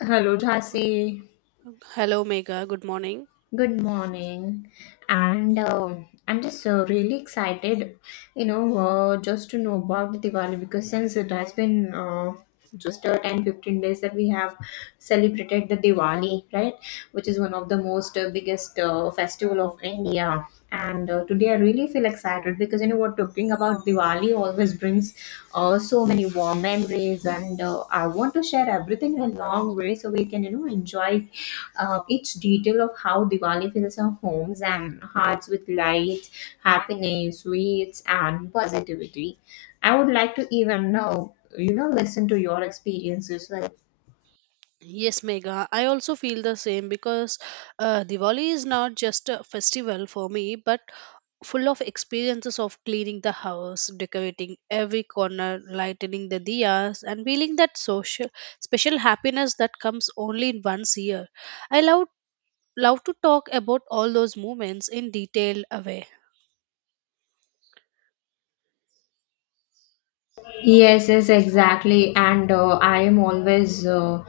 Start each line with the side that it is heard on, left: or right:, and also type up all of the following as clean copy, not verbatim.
left: Hello, Jhansi.
right: Hello, Mega, good morning.
left: Good morning. And I'm just really excited, you know, just to know about the Diwali because since it has been just 10 15 days that we have celebrated the Diwali, right? Which is one of the most biggest festival of India. And today I really feel excited because you know what, talking about Diwali always brings so many warm memories, and I want to share everything in a long way so we can enjoy each detail of how Diwali fills our homes and hearts with light, happiness, sweets, and positivity. I would like to even know, listen to your experiences, like.
right: Yes, Mega, I also feel the same because Diwali is not just a festival for me, but full of experiences of cleaning the house, decorating every corner, lightening the diyas, and feeling that social, special happiness that comes only in once year. I love to talk about all those moments in detailed way.
left: Yes, yes, exactly. And I am always, uh,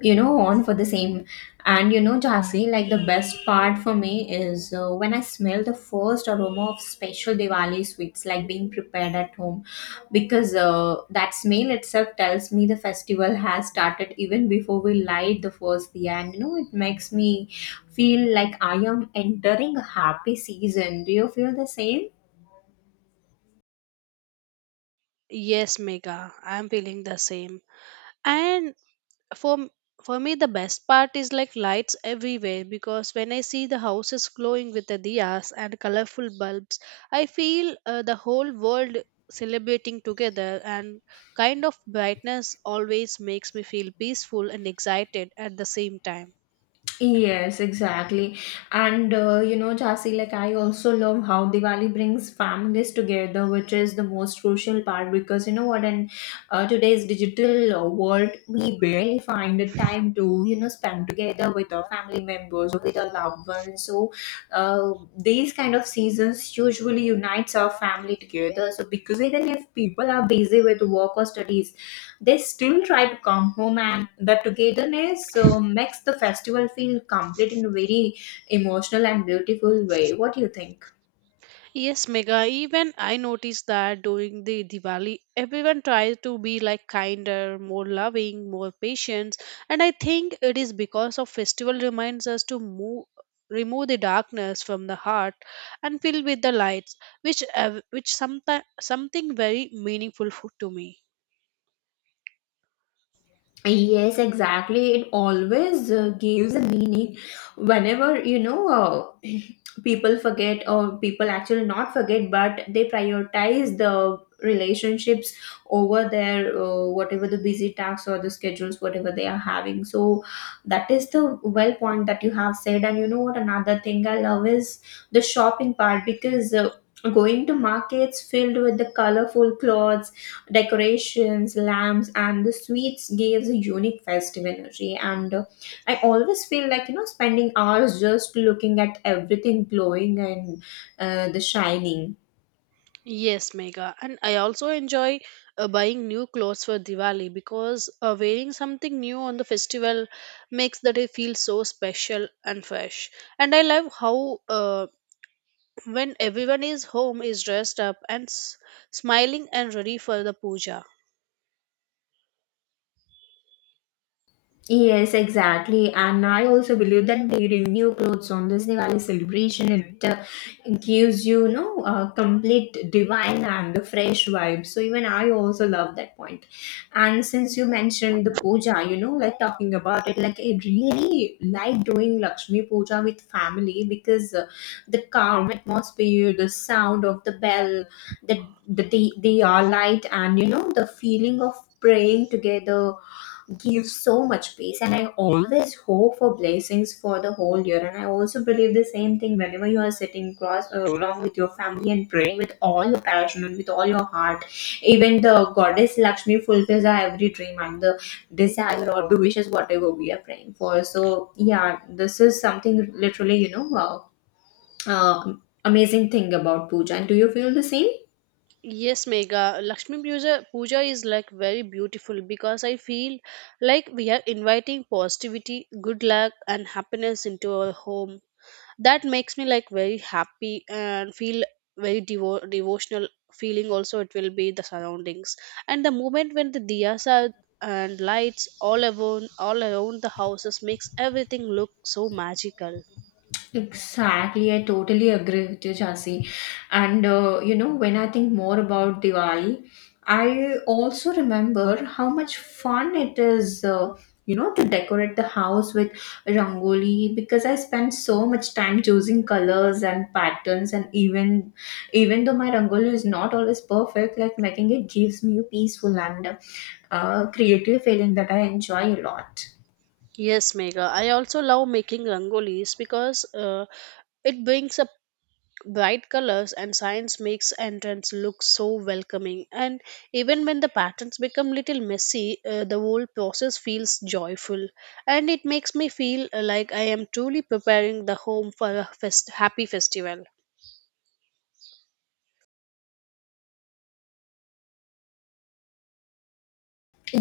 left: you know, on for the same. And, Jasi, like the best part for me is when I smell the first aroma of special Diwali sweets, like being prepared at home, because that smell itself tells me the festival has started even before we light the first diya. And it makes me feel like I am entering a happy season. Do you feel the same?
right: Yes, Mega, I am feeling the same. And for for me the best part is like lights everywhere because when I see the houses glowing with the diyas and colorful bulbs, I feel the whole world celebrating together, and kind of brightness always makes me feel peaceful and excited at the same time.
left: Yes, exactly. And Jasi, like I also love how Diwali brings families together, which is the most crucial part, because you know what, in today's digital world, we barely find the time to, spend together with our family members or with our loved ones. So, these kind of seasons usually unites our family together. So, because even if people are busy with work or studies, they still try to come home, and the togetherness makes the festival feel complete in a very emotional and beautiful way. What do you think?
right: Yes, Mega, even I noticed that during the Diwali, everyone tries to be like kinder, more loving, more patient. And I think it is because of festival reminds us to move remove the darkness from the heart and fill with the lights, which sometimes something very meaningful to me.
left: Yes, exactly. It always gives a meaning. Whenever, people forget, or people actually not forget, but they prioritize the relationships over their whatever the busy tasks or the schedules, whatever they are having. So, that is the well point that you have said. And you know what? Another thing I love is the shopping part because going to markets filled with the colorful clothes, decorations, lamps, and the sweets gives a unique festive energy. And I always feel like, spending hours just looking at everything glowing and the shining.
right: Yes, Mega. And I also enjoy buying new clothes for Diwali because wearing something new on the festival makes the day feel so special and fresh. And I love how when everyone is home is dressed up and smiling and ready for the puja.
left: Yes, exactly. And I also believe that wearing new clothes on this Diwali celebration, it gives you, a complete divine and the fresh vibe. So even I also love that point. And since you mentioned the puja, like talking about it, like I really like doing Lakshmi puja with family because the calm atmosphere, the sound of the bell, the light, and, the feeling of praying together gives so much peace. And I always hope for blessings for the whole year. And I also believe the same thing. Whenever you are sitting cross along with your family and praying with all your passion and with all your heart, even the goddess Lakshmi fulfills our every dream and the desire or the wishes, whatever we are praying for. So yeah, this is something literally, uh, amazing thing about puja. And do you feel the same?
right: Yes, Mega. Lakshmi puja is like very beautiful because I feel like we are inviting positivity, good luck, and happiness into our home, that makes me like very happy and feel very devotional feeling. Also it will be the surroundings and the moment when the diyas are and lights all around the houses makes everything look so magical.
left: Exactly, I totally agree with you, Jhansi. And when I think more about Diwali, I also remember how much fun it is, to decorate the house with rangoli, because I spent so much time choosing colors and patterns, and even though my rangoli is not always perfect, like making it gives me a peaceful and creative feeling that I enjoy a lot.
right: Yes, Mega, I also love making rangolis because it brings a bright colors and science, makes entrance look so welcoming. And even when the patterns become little messy, the whole process feels joyful, and it makes me feel like I am truly preparing the home for a happy festival.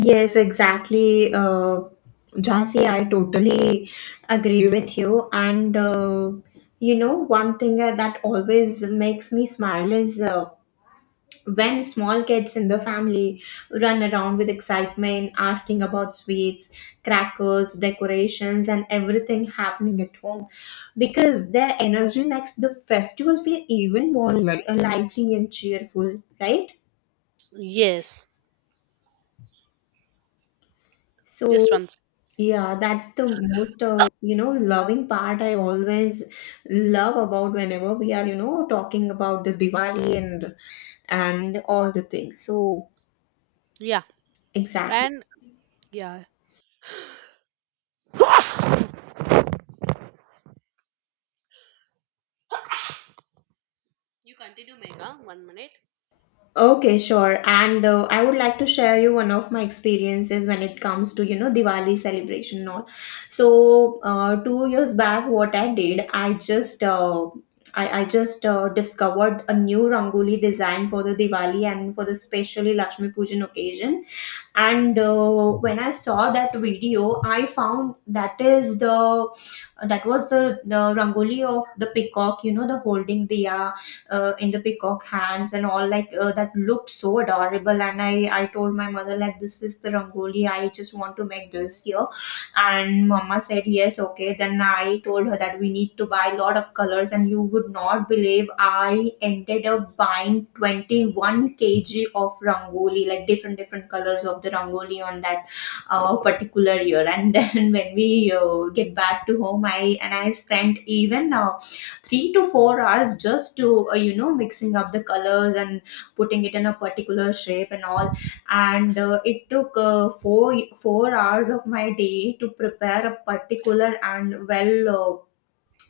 left: Yes, exactly. Jhansi, I totally agree with you. And one thing that always makes me smile is when small kids in the family run around with excitement, asking about sweets, crackers, decorations, and everything happening at home, because their energy makes the festival feel even more lively and cheerful, right?
right: Yes,
left: So,
right: just once.
left: yeah, that's the most, loving part I always love about whenever we are, talking about the Diwali and all the things. So,
right: Yeah.
left: exactly.
right: And yeah, you continue, Mega, one minute.
left: Okay, sure. And I would like to share you one of my experiences when it comes to, Diwali celebration and all. So, 2 years back, what I did, I just discovered a new Rangoli design for the Diwali and for the specially Lakshmi Pujan occasion. And when I saw that video, I found that was the rangoli of the peacock, the holding the in the peacock hands and all, like that looked so adorable. And I told my mother, like, this is the rangoli, I just want to make this here. And mama said yes, okay. Then I told her that we need to buy a lot of colors, and you would not believe, I ended up buying 21 kg of rangoli, like different different colors of the rangoli on that particular year. And then when we get back to home, I and I spent even 3 to 4 hours just to mixing up the colors and putting it in a particular shape and all. And it took four hours of my day to prepare a particular and well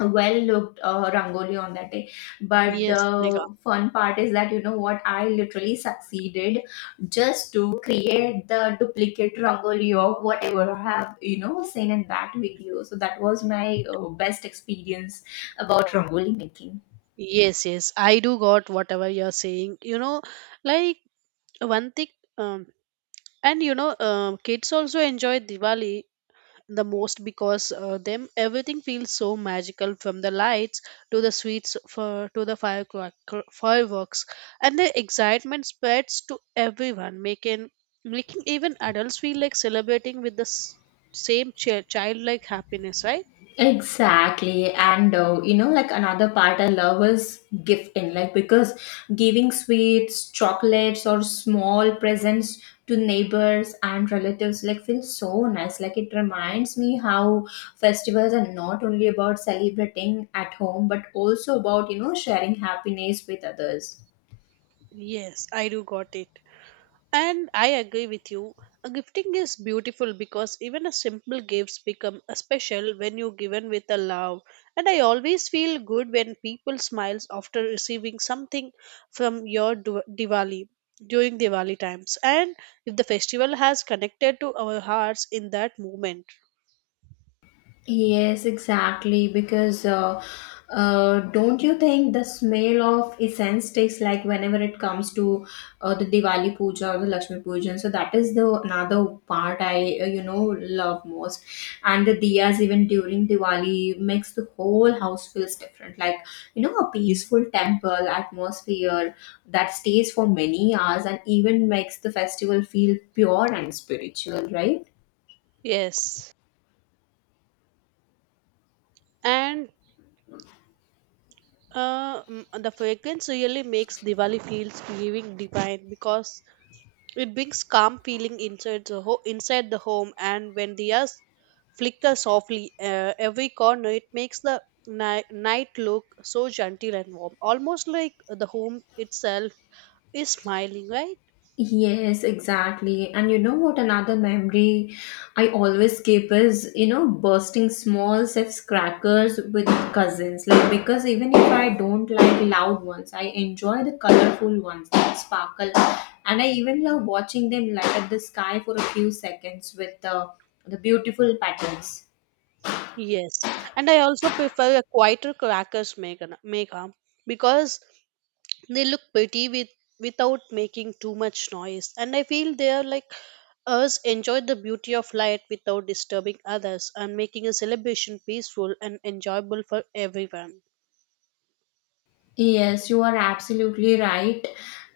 left: well looked rangoli on that day. But
right: Yes, Mega.
left: the fun part is that you know what, I literally succeeded just to create the duplicate rangoli of whatever I have, seen in that video. So that was my best experience about rangoli making.
right: Yes, yes. I do got whatever you're saying. You know, like one thing, um, and kids also enjoy Diwali the most because them everything feels so magical, from the lights to the sweets, for to the fireworks. And the excitement spreads to everyone, making even adults feel like celebrating with the same childlike happiness, right?
left: Exactly. And like another part I love is gifting, like, because giving sweets, chocolates, or small presents to neighbors and relatives like feels so nice. Like it reminds me how festivals are not only about celebrating at home, but also about, sharing happiness with others.
right: Yes, I do got it. And I agree with you. A gifting is beautiful because even a simple gifts become a special when you given with a love. And I always feel good when people smiles after receiving something from your Diwali during Diwali times. And if the festival has connected to our hearts in that moment.
left: Yes, exactly. Because don't you think the smell of incense sticks, like, whenever it comes to the Diwali puja or the Lakshmi puja? So that is the another part I love most. And the diyas, even during Diwali, makes the whole house feels different. Like, a peaceful temple atmosphere that stays for many hours and even makes the festival feel pure and spiritual, right?
right: Yes. And the fragrance really makes Diwali feels giving divine because it brings calm feeling inside the inside the home, and when the diyas flicker softly every corner, it makes the night look so gentle and warm, almost like the home itself is smiling, right?
left: Yes, exactly. And you know what? Another memory I always keep is, bursting small sips crackers with cousins. Like, because even if I don't like loud ones, I enjoy the colorful ones that sparkle. And I even love watching them light up the sky for a few seconds with the beautiful patterns.
right: Yes, and I also prefer a quieter crackers, Megha, because they look pretty with without making too much noise, and I feel they are like us enjoy the beauty of light without disturbing others and making a celebration peaceful and enjoyable for everyone.
left: Yes, you are absolutely right.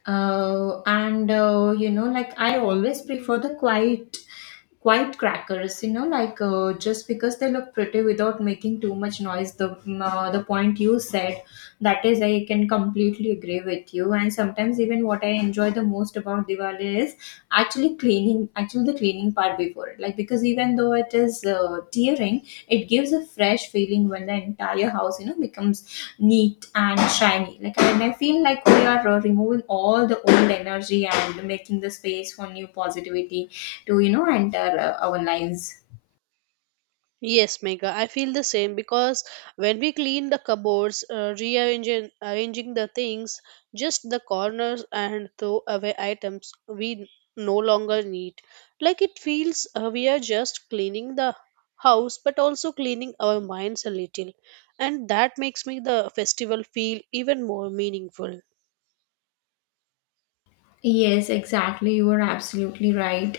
left: And like I always prefer the quiet crackers. Like just because they look pretty without making too much noise. The point you said, that is, I can completely agree with you. And sometimes, even what I enjoy the most about Diwali is actually cleaning, actually the cleaning part before it. Like, because even though it is tearing, it gives a fresh feeling when the entire house, becomes neat and shiny, like, and I feel like we are removing all the old energy and making the space for new positivity to, enter our lives.
right: Yes, Mega, I feel the same because when we clean the cupboards, rearranging arranging the things, just the corners and throw away items we no longer need. Like it feels we are just cleaning the house but also cleaning our minds a little. And that makes me the festival feel even more meaningful.
left: Yes, exactly, you are absolutely right.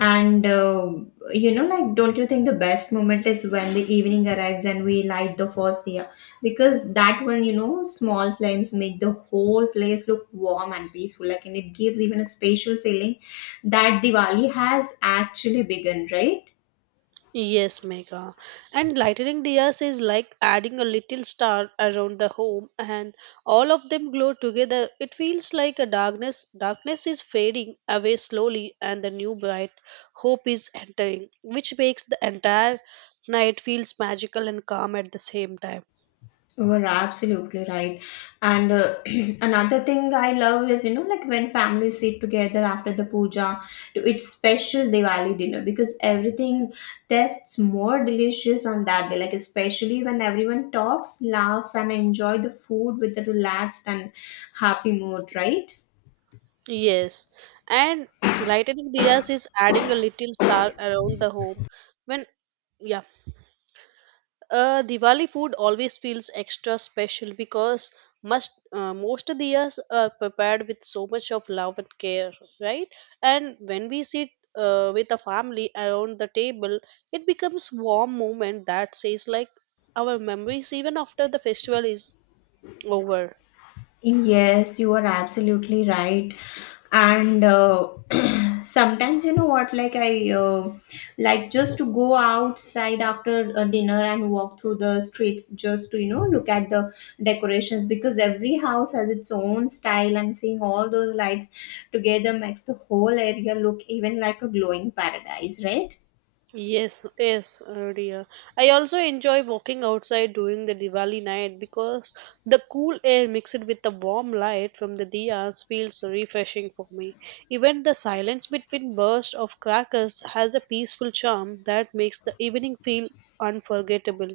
left: And like, don't you think the best moment is when the evening arrives and we light the first diya, because that one, small flames make the whole place look warm and peaceful, like, and it gives even a spatial feeling that Diwali has actually begun, right?
right: Yes, Megha. And lightning diyas is like adding a little star around the home, and all of them glow together. It feels like a darkness. Darkness is fading away slowly, and the new bright hope is entering, which makes the entire night feels magical and calm at the same time.
left: You are absolutely right. And another thing I love is, like when families sit together after the puja to eat special Diwali dinner, because everything tastes more delicious on that day. Like, especially when everyone talks, laughs, and enjoy the food with a relaxed and happy mood, right?
right: Yes, and lightning diyas is adding a little star around the home. When yeah, Diwali food always feels extra special because must most of the years are prepared with so much of love and care, right? And when we sit with a family around the table, it becomes warm moment that says like our memories even after the festival is over.
left: Yes, you are absolutely right. And sometimes, you know what, like I like just to go outside after a dinner and walk through the streets just to, look at the decorations, because every house has its own style and seeing all those lights together makes the whole area look even like a glowing paradise, right?
right: Yes, yes, oh dear. I also enjoy walking outside during the Diwali night because the cool air mixed with the warm light from the diyas feels refreshing for me. Even the silence between bursts of crackers has a peaceful charm that makes the evening feel unforgettable.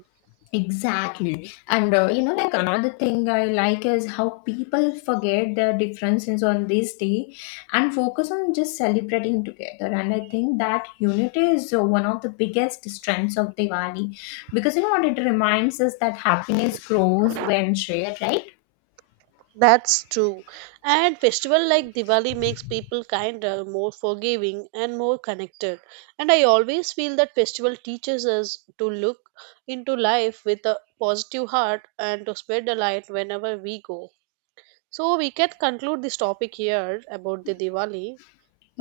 left: Exactly. And like another thing I like is how people forget their differences on this day and focus on just celebrating together. And I think that unity is one of the biggest strengths of Diwali, because you know what, it reminds us that happiness grows when shared, right?
right: That's true. And festival like Diwali makes people kinder, more forgiving and more connected. And I always feel that festival teaches us to look into life with a positive heart and to spread the light whenever we go. So we can conclude this topic here about the Diwali.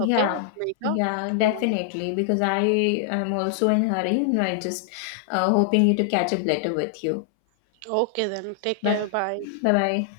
right: Okay, Megha?
left: yeah,
right: Yeah.
left: definitely. Because I am also in hurry, and I just hoping you to catch up later with you.
right: Okay then. Take
left: Bye
right: care. Bye.
left: bye. Bye.